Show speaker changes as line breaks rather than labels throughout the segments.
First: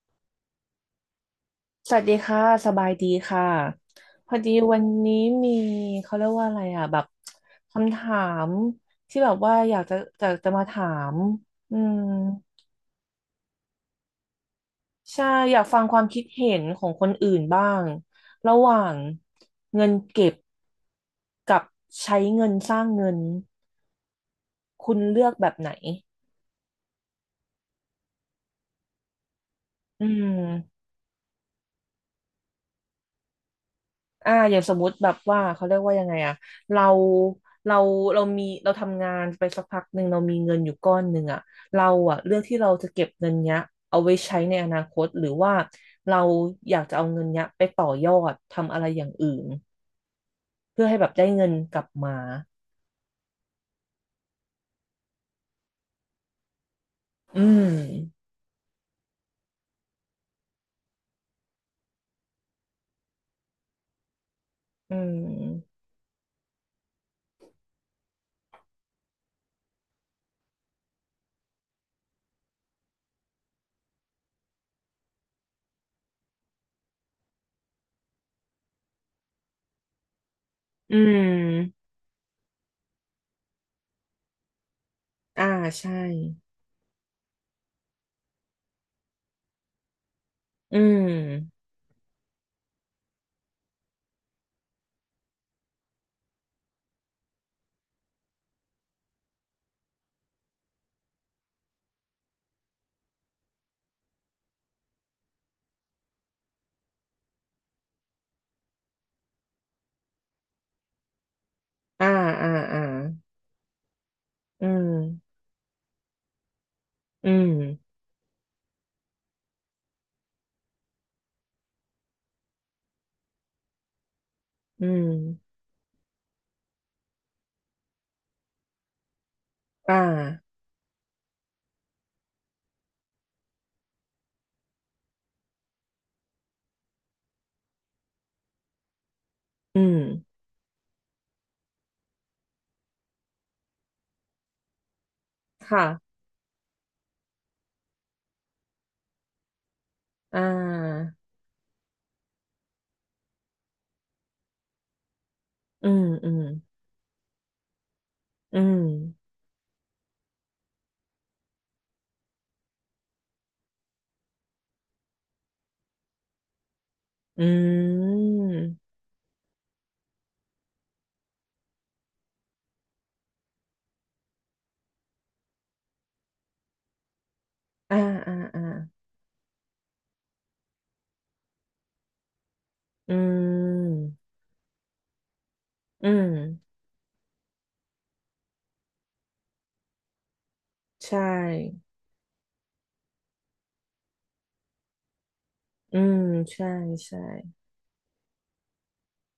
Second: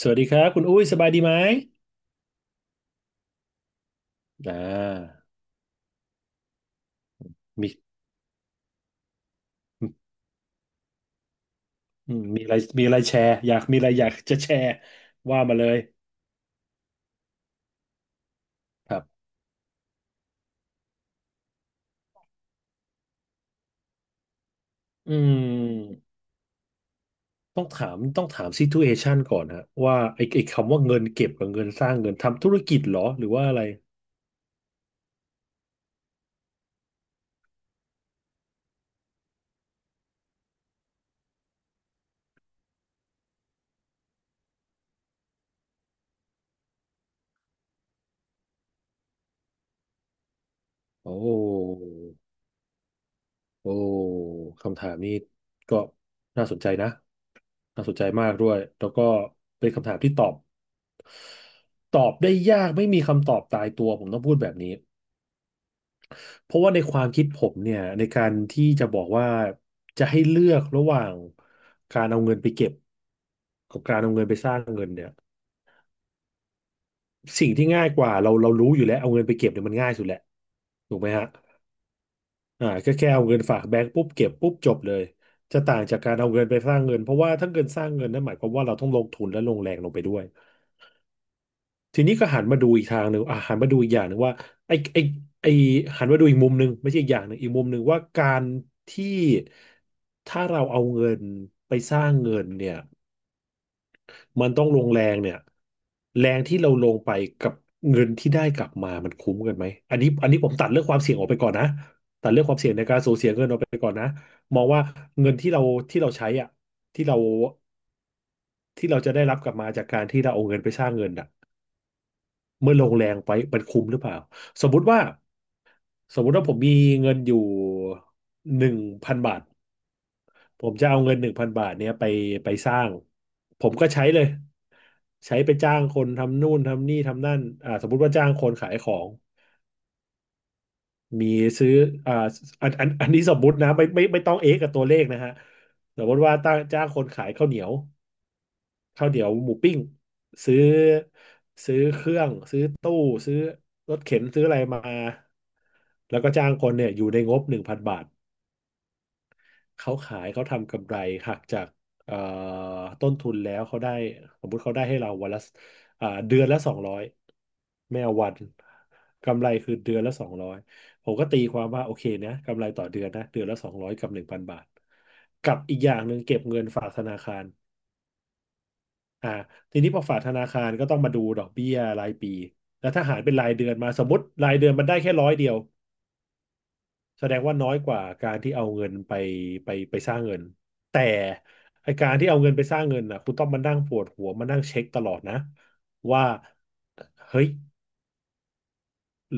สวัสดีครับคุณอุ้ยสบายดีไหม
สวัสดีค่ะสบายดีค่ะพอดี
อ่
วันนี้
า
มีเขาเรียกว่าอะไรอ่ะแบบ
มี
คำถามที่แบบว่าอยากจะจะมาถามอืม
อืมมีอะไรแชร์อยากจะแชร์
ใช่
ว่า
อ
มา
ยา
เล
ก
ย
ฟังความคิดเห็นของคนอื่นบ้างระหว่า
ค
ง
รับ
เงินเก็บกับใช้เงินสร้างเงินคุณ
อื
เลือกแบบไหน
มต้องถามซิทูเอชันก่อนฮะว่า
อืม
ไอ้คำว่าเงินเก็บกับเงินสร้างเงินทำธุรกิจเหรอหรือว่าอะไร
อย่างสมมุติแบบว่าเขาเรียกว่ายังไงอะเราเราเรามีเราทำงานไปสักพักหนึ่งเรามีเงินอยู่ก้อนหนึ่งอะเราอะเลือกที่เราจะเก็บเงินเนี้ยเอาไว้ใช้ในอนาคตหรือว่าเราอยากจะเอาเงินเนี้ยไปต่อยอดทำอะไรอย่างอื่นเพื่อให้แบบ
โอ้
ได้เงินกลับมา
โอ้คำถามนี้ก็น่าสนใจนะ
อืม
น่าสนใจมากด้วยแล้วก็เป็นคำถามที่ตอบได้ยากไม่มีคำตอบตายตัวผมต้องพูดแบบนี้
อืม
เพราะว่าในความคิดผมเนี่ยในการที่จะบอกว่าจะให้เลือกระหว่างการเอาเงินไปเก็บกับการเอาเงินไปสร้างเงินเนี่ยสิ่งที่ง่ายกว่าเรารู้อยู่แล้วเอาเงินไปเก็บเนี่ยมันง่ายสุดแหละ
อื
ถูกไหมฮะ
ม
อ่าก็แค่เอาเงินฝากแบงก์ปุ๊บเก็บปุ๊บจบเลย
อ่า
จะต่าง
ใช่
จากการเอาเงินไปสร้างเงินเพราะว่าถ้าเงินสร้างเงินนั่นหมายความว่าเราต้องลงทุนและลงแรงลงไปด้วย
อืม
ทีนี้ก็หันมาดูอีกทางหนึ่งอ่ะหันมาดูอีกอย่างหนึ่งว่าไอ้ไอ้ไอ้หันมาดูอีกมุมหนึ่งไม่ใช่อีกอย่างหนึ่งอีกมุมหนึ่งว่าการที่ถ้าเราเอาเงินไปสร้างเงินเนี่ยมันต้องลงแรงเนี่ยแรงที่เราลงไปกับเงินที่ได้กลับมามันคุ้มกันไหมอันนี้อันนี้ผมตัดเรื่องความเสี่ยงออกไปก่อนนะ
อ่า
ตัดเรื่อง
อ่า
ของ
อ่า
การสูญเสียเงินออกไปก่อนนะมอ
อื
งว่า
ม
เงินที่เราใช้อ่ะที่เรา
อืม
ที่เราจะได้รับกลับมาจากการที่เราเอาเงินไปสร้างเงินอ่ะ เมื่อลงแรงไปมันคุ้มหรือเปล่าสมมุ
อื
ติว่า
ม
สมมุติว่าผมมีเงินอยู่หนึ่งพันบาท
อ่า
ผมจะเอาเงินหนึ่งพันบาทเนี้ยไปสร้างผมก็ใช้เลยใช้ไปจ้างคนทำนู่นทำนี่ทำนั่นอ่าสมมุติว่าจ้างคนขายของ
อืม
มีซื้ออ่าอันนี้สมมุตินะไม่ต้องเอ๊ะกับตัวเลขนะฮะ
ค่ะ
สมมติว่าตั้งจ้างคนขายข้าวเหนียวข้าวเหนียวหมูปิ้ง
อ่
ซื้อ
า
ซื้อเครื่อง ซื้อตู้ซื้อรถเข็นซื้ออะไรมา
อืม
แล้ว
อื
ก็
ม
จ้างคนเนี่ยอยู่ในงบหนึ่งพันบาท
อืม
เขาขายเขาทำกำไรหักจากเอ่อต้นทุนแล้วเขาได้สมมุติเขาได้ให้เราวันละเดือนละสองร้อย
อื
ไม่เอาวัน
ม
กำไรคือเดือนละสองร้อยผมก็ตีความว่าโอเคนะกำไรต่อเดือนนะเดือนละสองร้อยกับหนึ่งพันบาทกับอีกอย่างหนึ่งเก็บเงินฝากธนาคาร
อ่าอ่าอ่า
อ่าทีนี้พอฝากธนาคารก็ต้องมาดูดอกเบี้ยรายปีแล้วถ้า
อื
หารเป็นรายเดือนมาสม
ม
มติรายเดือนมันได้แค่ร้อยเดียว
อืม
แสดงว่าน้อยกว่าการที่เอาเงินไปสร้างเงินแต่
ใช่
ไอการที่เอาเงินไปสร้างเงินน่ะคุณต้องมานั่งปวดหัวมานั่งเช็คตลอดนะ
อืม
ว่า
ใช่ใช่
เฮ้ย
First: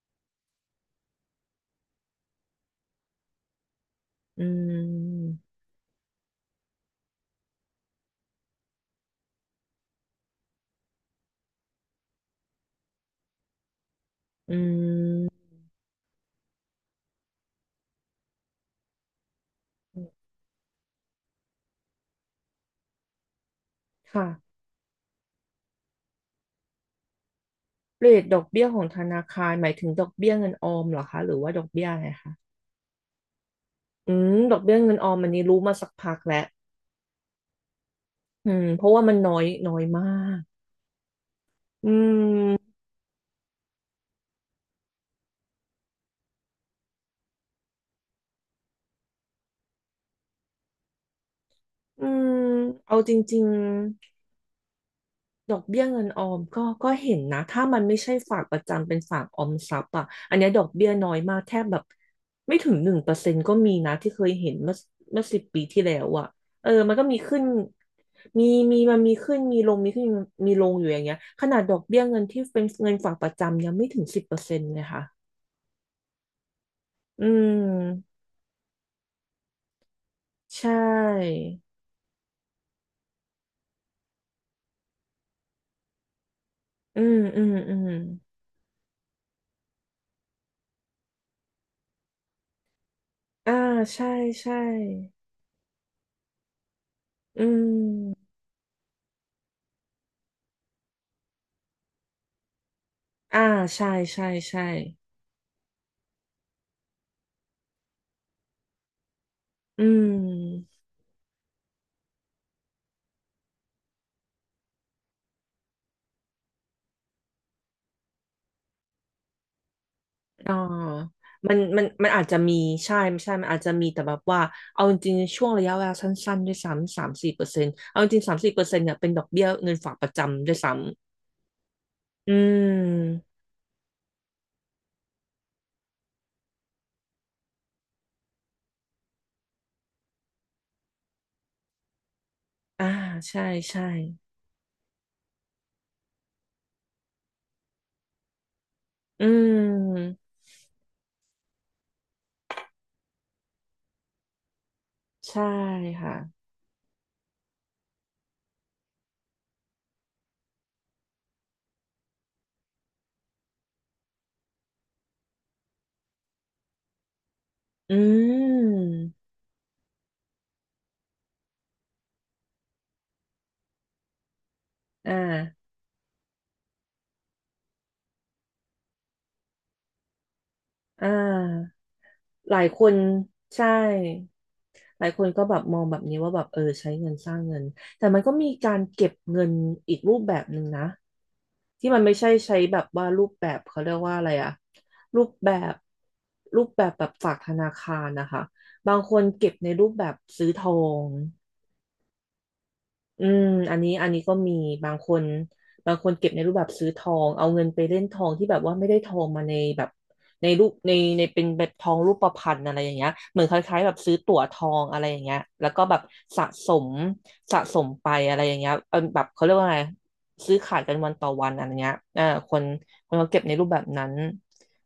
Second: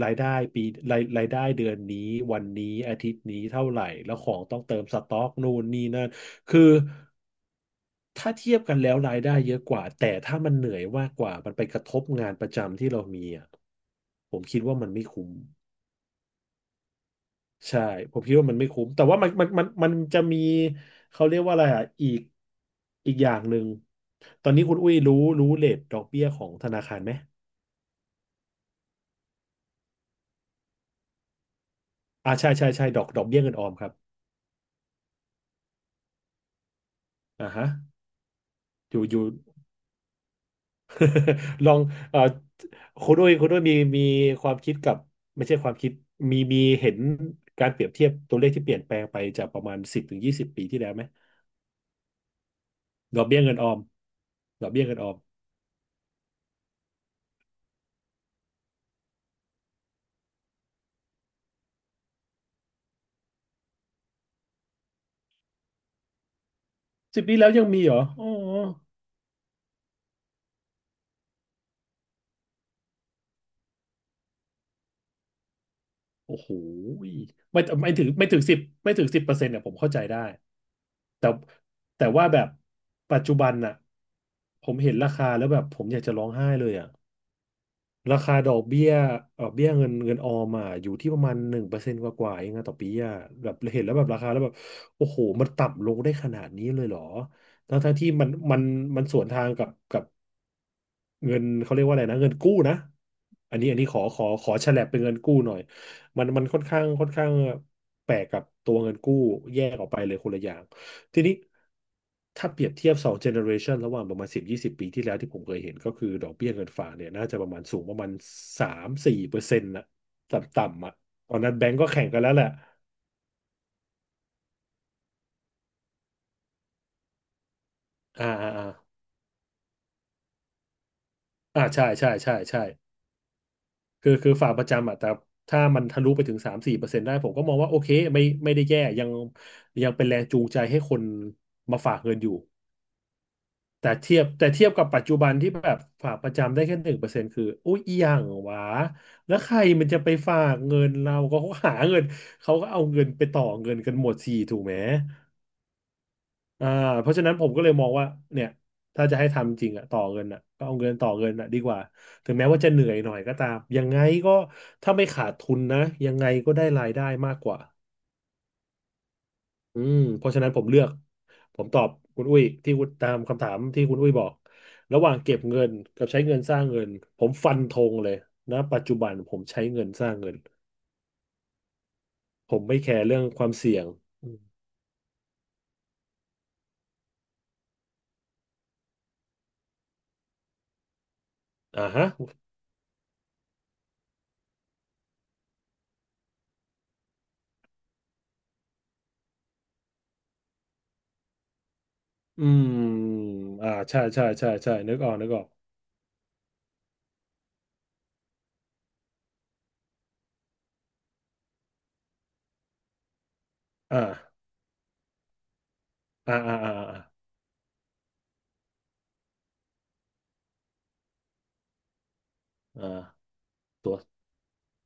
รายได้ปีรายได้เดือนนี้วันนี้อาทิตย์นี้เท่าไหร่แล้วของ
อื
ต้องเติมสต็อก
ม
นู่นนี่นั่นคือถ้าเทียบกันแล้วรายได้เยอะกว่าแต่ถ้ามันเหนื่อยมากกว่ามันไปกระทบงานประจำที่เรามีอ่ะผม
อื
คิดว่ามันไม่คุ้ม
ม
ใช่ผมคิดว่ามันไม่คุ้มแต่ว่ามันจะมีเขาเรียกว่าอะไรอ่ะอีกอย่างหนึ่ง
ค่ะ
ตอนนี้คุณอุ้ยรู้เรทดอกเบี้ยของธนาคารไหม
เรทดอกเบี้ยของธนาคารหมายถึงดอกเบี้ยเงินออมเหรอคะหรือว่าดอกเบี้ยอะไร
อ่า
คะ
ใช่ใช่ใช่ดอกเบี้ยเงินออมครับ
อืมดอกเบี้ยเงินออมอันนี้รู้มาสักพักแล้ว
อ่าฮะ
อืมเพราะว่ามั
อ
น
ยู่
น้อยน้อยมาก
ลอง
อื
เอ่อ
ม
คุณด้วยมีความคิดกับไม่ใช่ความคิดเห็นการเปรียบเทียบตัวเลขที่เปลี่ยนแปลงไปจากประมาณ10 ถึง 20 ปีที่แล้วไหม
อืมเอาจ
ดอก
ริ
เบี้ย
ง
เงินออม
ๆ
ดอกเบี้ยเงินออม
ดอกเบี้ยเงินออมก็เห็นนะ ถ้ามันไม่ใช่ฝากประจำเป็นฝากออมทรัพย์อ่ะอันเนี้ยดอกเบี้ยน้อยมากแทบแบบไม่ถึง1%ก็มีนะที่เคยเห็นเมื่อ10 ปีที่แล้วอ่ะเออมันก็มี
สิบปี
ขึ้น
แล้วยังมีเหรออ๋อ
มีมีขึ้นมีลงมีขึ้นมีลงอยู่อย่างเงี้ยขนาดดอกเบี้ยเงินที่เป็นเงินฝากประจำยังไม่ถึง10%เลยค่ะ
โอ้โหย
อืม
ไม่ถึง10%เนี่ยผมเข้าใจได้
ใช่
แต่แต่ว่าแบบปัจจุบันน่ะผมเห็นราคาแล้วแบบผมอยากจะร้องไห้เลยอ่ะ
อืมอืมอืม
ราคาดอกเบี้ยเงินออมอ่ะอยู่ที่ประมาณ1%กว่าๆเองอะต่อปีอ่ะแบ
อ่า
บเห็นแล้วแบ
ใช่
บราคาแล้วแบ
ใช่
บโอ้โหมันต่ำลงได้ขนาดนี้เลยเหรอ
อื
ทั้งๆที่
ม
มันสวนทางกับ เงินเขาเรียกว่าอะไรนะเงินกู้นะ
อ่า
อันนี้อัน
ใช่
นี้ขอขอ
ใช่
ขอ
ใช่
ฉลับเป็นเงินกู้หน่อยมันค่อนข้างแปลกกับตัวเงินกู้แยก
อื
ออกไปเลยคนละอย่าง
ม
ทีนี้ถ้าเปรียบเทียบ2 เจเนอเรชันระหว่างประมาณ10-20 ปีที่แล้วที่ผมเคยเห็นก็คือดอกเบี้ยเงินฝากเนี่ยน่าจะประมาณสูงประมาณสามสี่เปอร์เซ็นต์นะต
อ๋อ
่ำๆอ่ะตอนนั้นแบงก์ก็แข่
มั
ง
น
กัน
อาจ
แล้ว
จะ
แหละ
มีใช่ไม่ใช่มันอาจจะมีแต่แบบว่าเอาจริงๆช่วงระยะเวลาสั้นๆด้วยซ้ำสามสี่เปอร์เซ็นต์เอาจริง
อ่า
สาม
อ่า
สี่เปอ
อ่า
ร์เซ็นต์เนี่ยเป็นดอกเบี้ยเงินฝากประจำด้วยซ้ำ
อ่าใช่ใช่
อื
ใช่ใช่
ม
คือฝากประจำอ่ะแต่ถ้ามันทะลุไปถึงสามสี่เปอร์เซ็นต์ได้ผมก็มองว่าโอเคไม่ได้แย่ยังเป็นแรงจูงใจให้คนมาฝากเงินอยู่
อ่าใช่ใช่
แต่เทียบกับปัจจุบันที่แบบฝากประจำได้แค่1%คืออุ้ยอหย่างหวะ
อื
แล้วใครมันจะไป
ม
ฝากเงินเราก็เขาหาเงินเขาก็เอาเงินไปต่อเงินกันหมดสี่ถูกไหม
ใช่ค่ะ
อ่าเพราะฉะนั้นผมก็เลยมองว่าเนี่ยถ้าจะให้ทำจริงอะต่อเงินอะก็เอาเงินต่อเงินอะดีกว่าถึงแม้ว่าจะเหนื่อยหน่อยก็ตามยังไงก็ถ้าไม่ขาดทุนนะยังไงก็ได้รายได้มากกว่า
อืม
อืมเพราะฉะนั้นผมตอบคุณอุ้ยที่คุณตามคำถามที่คุณอุ้ยบอกระห
อ่
ว่างเก็บเงิ
า
นกับใช้เงินสร้างเงินผมฟันธงเลยนะปัจจุบันผมใช้เงินสร้างเงิน
อ่า
ผ
หลา
ม
ย
ไม่
ค
แค
น
ร์เรื่องความ
ใช่
เสี่ยงอืม
หลายคนก็แบบมองแบบนี้ว่าแบบเออใช้เงินสร้างเงิน แต่มันก็มีการเก็บเงินอีกรูปแบบหนึ่งนะ
อ่า
ที่มัน
ฮะ
ไม่ใช่ใช้แบบว่ารูปแบบเขาเรียกว่าอะไรอะรูปแบบรูปแบบแบบฝากธนาคารนะคะบางคนเก็บในรูปแบบซื้อทอง
อืม
อืม
อ่า
อันนี้
ใช่ใช่
ก็
ใช่
มี
ใช่
บา
นึ
ง
กอ
ค
อก
น
นึกออก
บางคนเก็บในรูปแบบซื้อทองเอาเงินไปเล่นทองที่แบบว่าไม่ได้ทองมาในแบบในรูปในเป็นแบบทองรูปพรรณอะไรอย่างเงี้ยเหมือนคล้ายๆแบบ
อ่า
ซื้อตั๋วทองอะไรอย่างเงี้ยแล้วก็แบบ
อ่า
สะ
อ่า
ส
อ่า
ม
อ่า
สะสมไปอะไรอย่างเงี้ยเออแบบเขาเรียกว่าไงซื้อขายกันวันต่อวันอะไรเงี้ยอ่า
อ
คนเขา
่า
เก็บในรูปแบบ
ตัว
นั้น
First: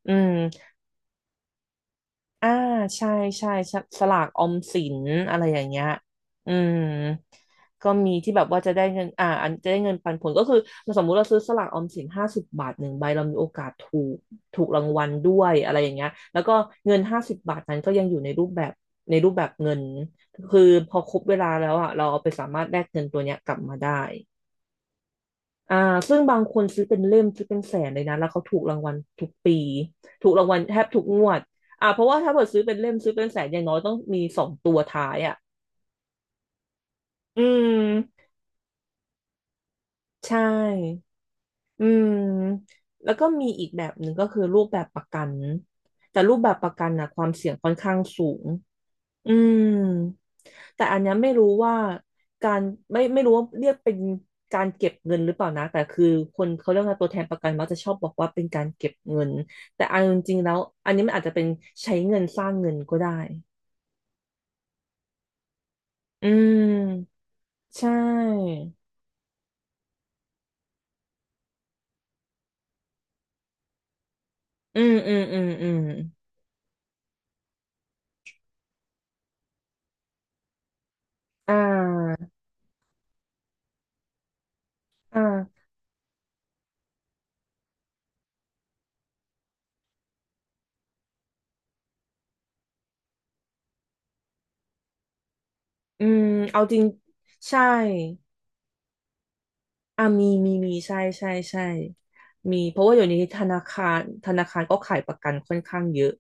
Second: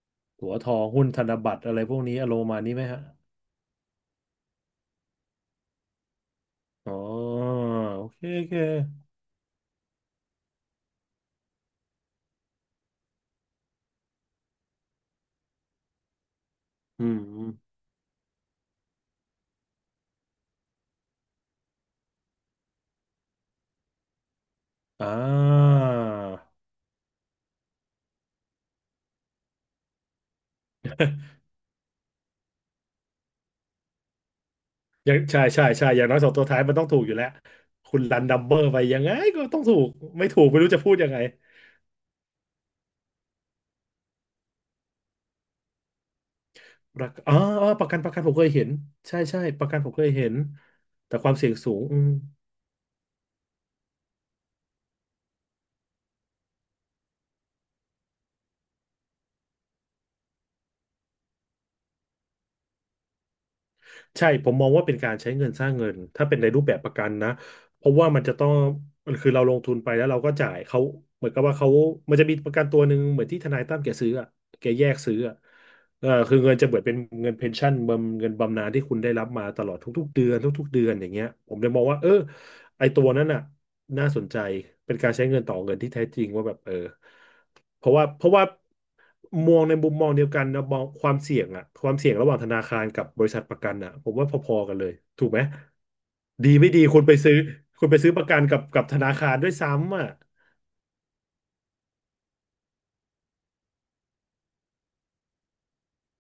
อืม
ตัวทองหุ้นธนบัตรอะไรพวกนี้อารมณ์ป
อ่า
ระมาณนี้ไหมฮะ
ใช่ใช่สสลากออมสินอะไรอย่างเงี้ยอืม
อ๋อ
ก็
โอ
มี
เค
ที่แบ
โอ
บ
เค
ว่าจะได้เงินอ่าอันจะได้เงินปันผลก็คือสมมุติเราซื้อสลากออมสินห้าสิบบาทหนึ่งใบเรามีโอกาสถูกถูกรางวัลด้วยอะไรอย่างเงี้ยแล้วก็เงิน
อืม
ห้าสิบ
อม
บาทนั้นก็ยังอยู่ในรูปแบบในรูปแบบเงินคือพอครบเวลาแล้วอ่ะเราเอาไปสามารถแลกเงินตัวเนี้ยกลับมาได้
อ่
อ่า
า
ซึ่งบางคนซื้อเป็นเล่มซื้อเป็นแสนเลยนะแล้วเขาถูกรางวัลทุกปีถูกรางวัลแทบทุกงวดอ่าเพราะว่าถ้าเกิดซื้อเป็นเล่มซื้อเป็นแสนอย่างน้อยต้องมีสองตัวท้า
อย่า
ย
ง
อ่ะ
ใช่ใช่ใช่อย่างน้อย2 ตัวท้ายมันต้องถูกอยู่แล้ว
อื
คุณรัน
ม
ดัมเบอร์ไปยังไงก็ต้องถูกไม่
ใช
ถูกไม่รู้จะพูด
่
ยังไง
อืมแล้วก็มีอีกแบบหนึ่งก็คือรูปแบบประกันแต่รูปแบบประกัน
ป
นะ
ระ
ค
กัน
วาม
อ๋อ
เสี่ยง
อ๋อ
ค่อน
ประ
ข้า
กั
ง
นประกัน
สู
ผมเค
ง
ยเห็นใช่
อื
ใช่
ม
ประกันผมเคยเห็น
แต่อันเนี้ย
แต่ค
ไม่
วาม
รู้
เสี่ยงสู
ว่า
งอืม
การไม่รู้ว่าเรียกเป็นการเก็บเงินหรือเปล่านะแต่คือคนเขาเรียกว่าตัวแทนประกันมักจะชอบบอกว่าเป็นการเก็บเงินแต่เอาจริงๆแล้วอันนี้มันอาจจะเป็นใช้เงินสร้างเงินก็ได้
ใช่ผมมองว่าเป็นการใช้เงินสร้างเงินถ้า
อื
เป็นในรูปแบบประกัน
ม
นะ
ใช
เพราะว่ามันจะต้อง
่
มันคือเราลงทุนไปแล้วเราก็จ่ายเขาเหมือนกับว่าเขามันจะมีประกันตัวหนึ่งเหมือนที่ทนายตั้มแกซื้ออะแก
อื
แย
ม
ก
อื
ซื้อ
ม
อะ
อืมอืม
เออคือเงินจะเหมือนเป็นเงินเพนชั่นบำเงินบำนาญที่คุณได้รับมาตลอดทุกๆเดือนทุกๆเดือนอย่างเงี้ยผ
อ่
มเลยมองว่าเออ
า
ไอตัวนั้นน่ะน่าสนใจเป็นการใช้เงินต่อ
อ่า
เงินที่แท้จริงว่าแบบเออ เพราะว่ามองในมุมมองเดียวกันนะมองความเสี่ยงอะความเสี่ยงระหว่างธนาคารกับบริษัทประกันอะผมว่าพอๆกันเลยถูกไหม
อืม
ดี
เอา
ไม่
จ
ดี
ริง
คุณไปซื้อ
ใช่
คุณไปซื้อประกันกับธนาคารด้วยซ้ำ
อ่า
อะ
มีใช่ใช่ใช่มีเพราะว่าอยู่นี้ธนาคารก็ขายประกันค่อนข้างเยอะ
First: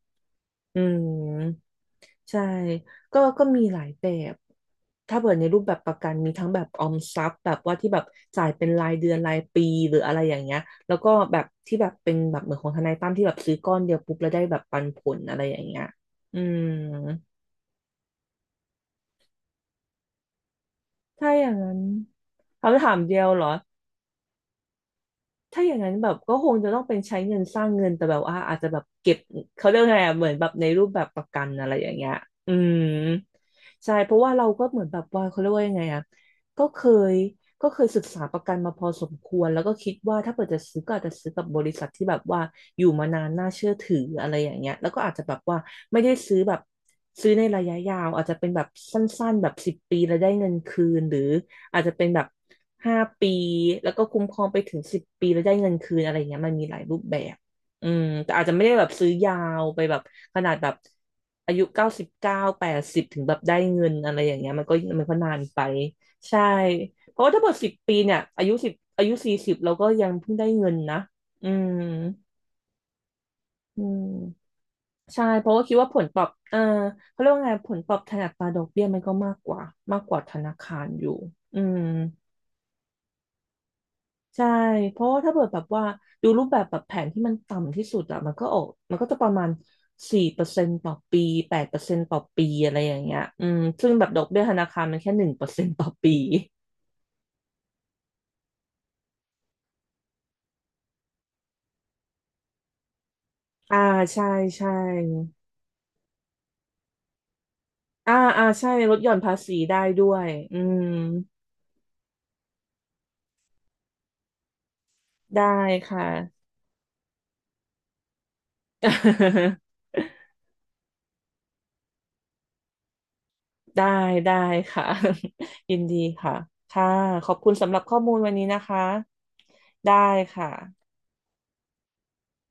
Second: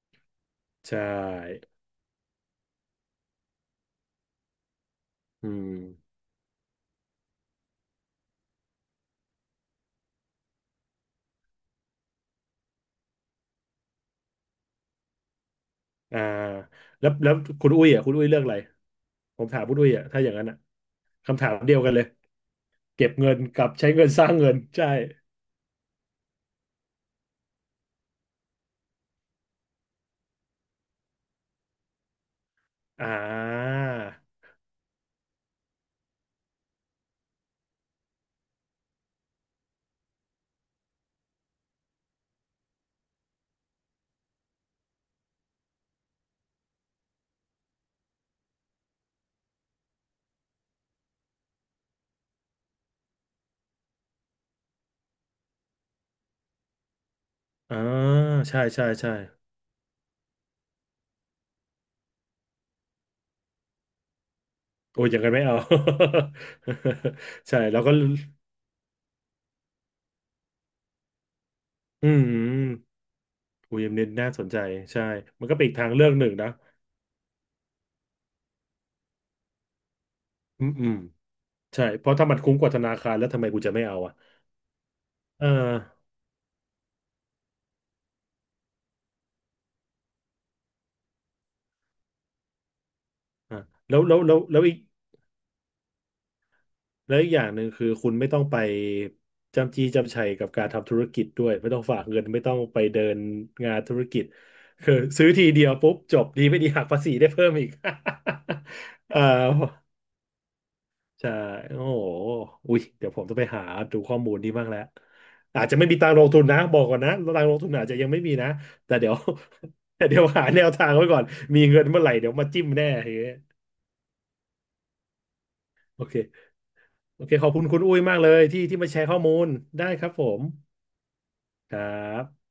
อื
ใช
ม
่
ใช่ก็มีหลายแบบ ถ้าเปิดใน
อื
รูป
ม
แบบประกันมีทั้งแบบออมทรัพย์แบบว่าที่แบบจ่ายเป็นรายเดือนรายปีหรืออะไรอย่างเงี้ย แล้วก็แบบที่แบบเป็นแบบเหมือนของทนายตั้มที่แบบซื้อก้อนเดียวปุ๊บแล้วได้แบบปันผลอะไรอย่างเงี้ย
อ่า
อืม
แล้วคุณอุ้ยอ่ะคุณอุ้ยเลือกอะไรผมถามคุณอุ้ยอ่ะถ้าอย่างนั้นอ่ะ
ถ้า
คำ
อ
ถา
ย่า
ม
งนั้
เดีย
น
วกันเลย
คำถาม
เก็บ
เดียว
เงิน
เหรอ
กับใช้เงินสร้างเงินใช่
ถ้าอย่างนั้นแบบก็คงจะต้องเป็นใช้เงินสร้างเงินแต่แบบว่าอาจจะแบบเก็บเขาเรียกไงอะเหมือนแบบในรูปแบบประกันอะไรอย่างเงี้ยอืม
อ่า
ใช่เพราะว่าเราก็เหมือนแบบว่าเขาเรียกว่ายังไงอะก็เคยก็เคยศึกษาประกันมาพอสมควรแล้วก็คิดว่าถ้าเกิดจะซื้อก็อาจจะซื้อกับบริษัทที่แบบว่าอยู่มานานน่าเชื่อถืออะไรอย่างเงี้ยแล้วก็อาจจะแบบว่าไม่ได้ซื้อแบบซื้อในระยะยาวอาจจะเป็นแบบสั้นๆแบบสิบปีแล้วได้เงินคืนหรือ อาจจะเป็นแบบ5 ปีแล้วก็คุ้มครองไปถึงสิบปีแล้วได้เงินคืนอะไรเงี้ยมันมีหลายรูปแบบ
อ่า
อืมแต่อาจจะ
ใช่
ไม่ได้แบ
ใช่
บซื้อ
ใช่
ยาวไปแบบขนาดแบบอายุ90เก้า80ถึงแบบได้เงินอะไรอย่างเงี้ยมันก็
โอ้
มัน
ยอ
ก็
ย่าง
นา
นั้น
น
ไม่เอา
ไปใช่เพราะว่าถ้าหม ด
ใช่
สิบ
แล้วก็
ปีเนี่ยอายุสิบอายุ40เราก็ยังเพิ่งได้เงินนะอืม
อืมอู
อื
เอ็มเน็ตน่าสน
ม
ใจใช่
ใช่เพ
มันก็
ราะว่า
เป็น
คิ
อีก
ด
ทา
ว่า
ง
ผ
เลื
ล
อก
ตอ
ห
บ
นึ่งนะ
เขาเรียกว่าไงผลตอบแทนอัตราดอกเบี้ยมันก็มากกว่าธนา
อืม
คา
อื
ร
ม
อยู่อืม
ใช่เพราะถ้ามันคุ้มกว่าธนาคารแล้วทำไมกูจะไม่เอาอ่ะ
ใช่ เพราะว่าถ้าเกิ
เออ
ดแบบว่าดูรูปแบบแบบแผนที่มันต่ำที่สุดอะมันก็จะประมาณ4%ต่อปี8%ต่อปีอะไรอย่างเงี้ยอื
อ่ะ
มซึ่ง
แล้ว
แบบ
แล้
ด
ว
อก
แล้ว
เบี้ยธ
แล้ว
นา
อีก
คารมันแค่1%ต่อปี
แล้วอีกอย่างหนึ่งคือคุณไม่ต้องไปจำจี้จำชัยกับการทำธุรกิจด้วยไม่ต้องฝากเงินไม่ต้องไปเดินงา
อ่า
นธุรกิ
ใช่
จ
ใช่
คือซื้อทีเดียวปุ๊บจบดีไม่ดีหักภาษีได้เพิ่มอีก
อ่าอ่าใช่ลดห ย่อน
เอ่า
ภาษีได้ด้วยอืม
ใช่ โอ้โหอุ้ยเดี๋ยวผมจะไปหาดูข้อมูลนี้บ้างแล้ว
ได้
อาจจะไม่มี
ค่ะ
ตังค์ลงทุนนะ บอกก่อนนะตังค์ลงทุนอาจจะยังไม่มีนะ แต่เดี๋ยว แต่เดี๋ยวหาแนวทางไว้ก่อน มีเงินเมื่อไหร่เดี๋ยวมาจิ้มแน่เฮ้ย
ได้ได้ค่ะ ยินดี
โอเค
ค่ะค่ะ
โอ
ขอ
เค
บ
ข
คุ
อบ
ณ
คุณ
สำห
คุ
รั
ณ
บข้
อุ้
อ
ย
มู
มา
ล
กเล
วัน
ย
นี้นะ
ที่
คะ
ที่มาแชร์ข้อมูล ได้
ได้
ครับผม
ค่ะ
ครับ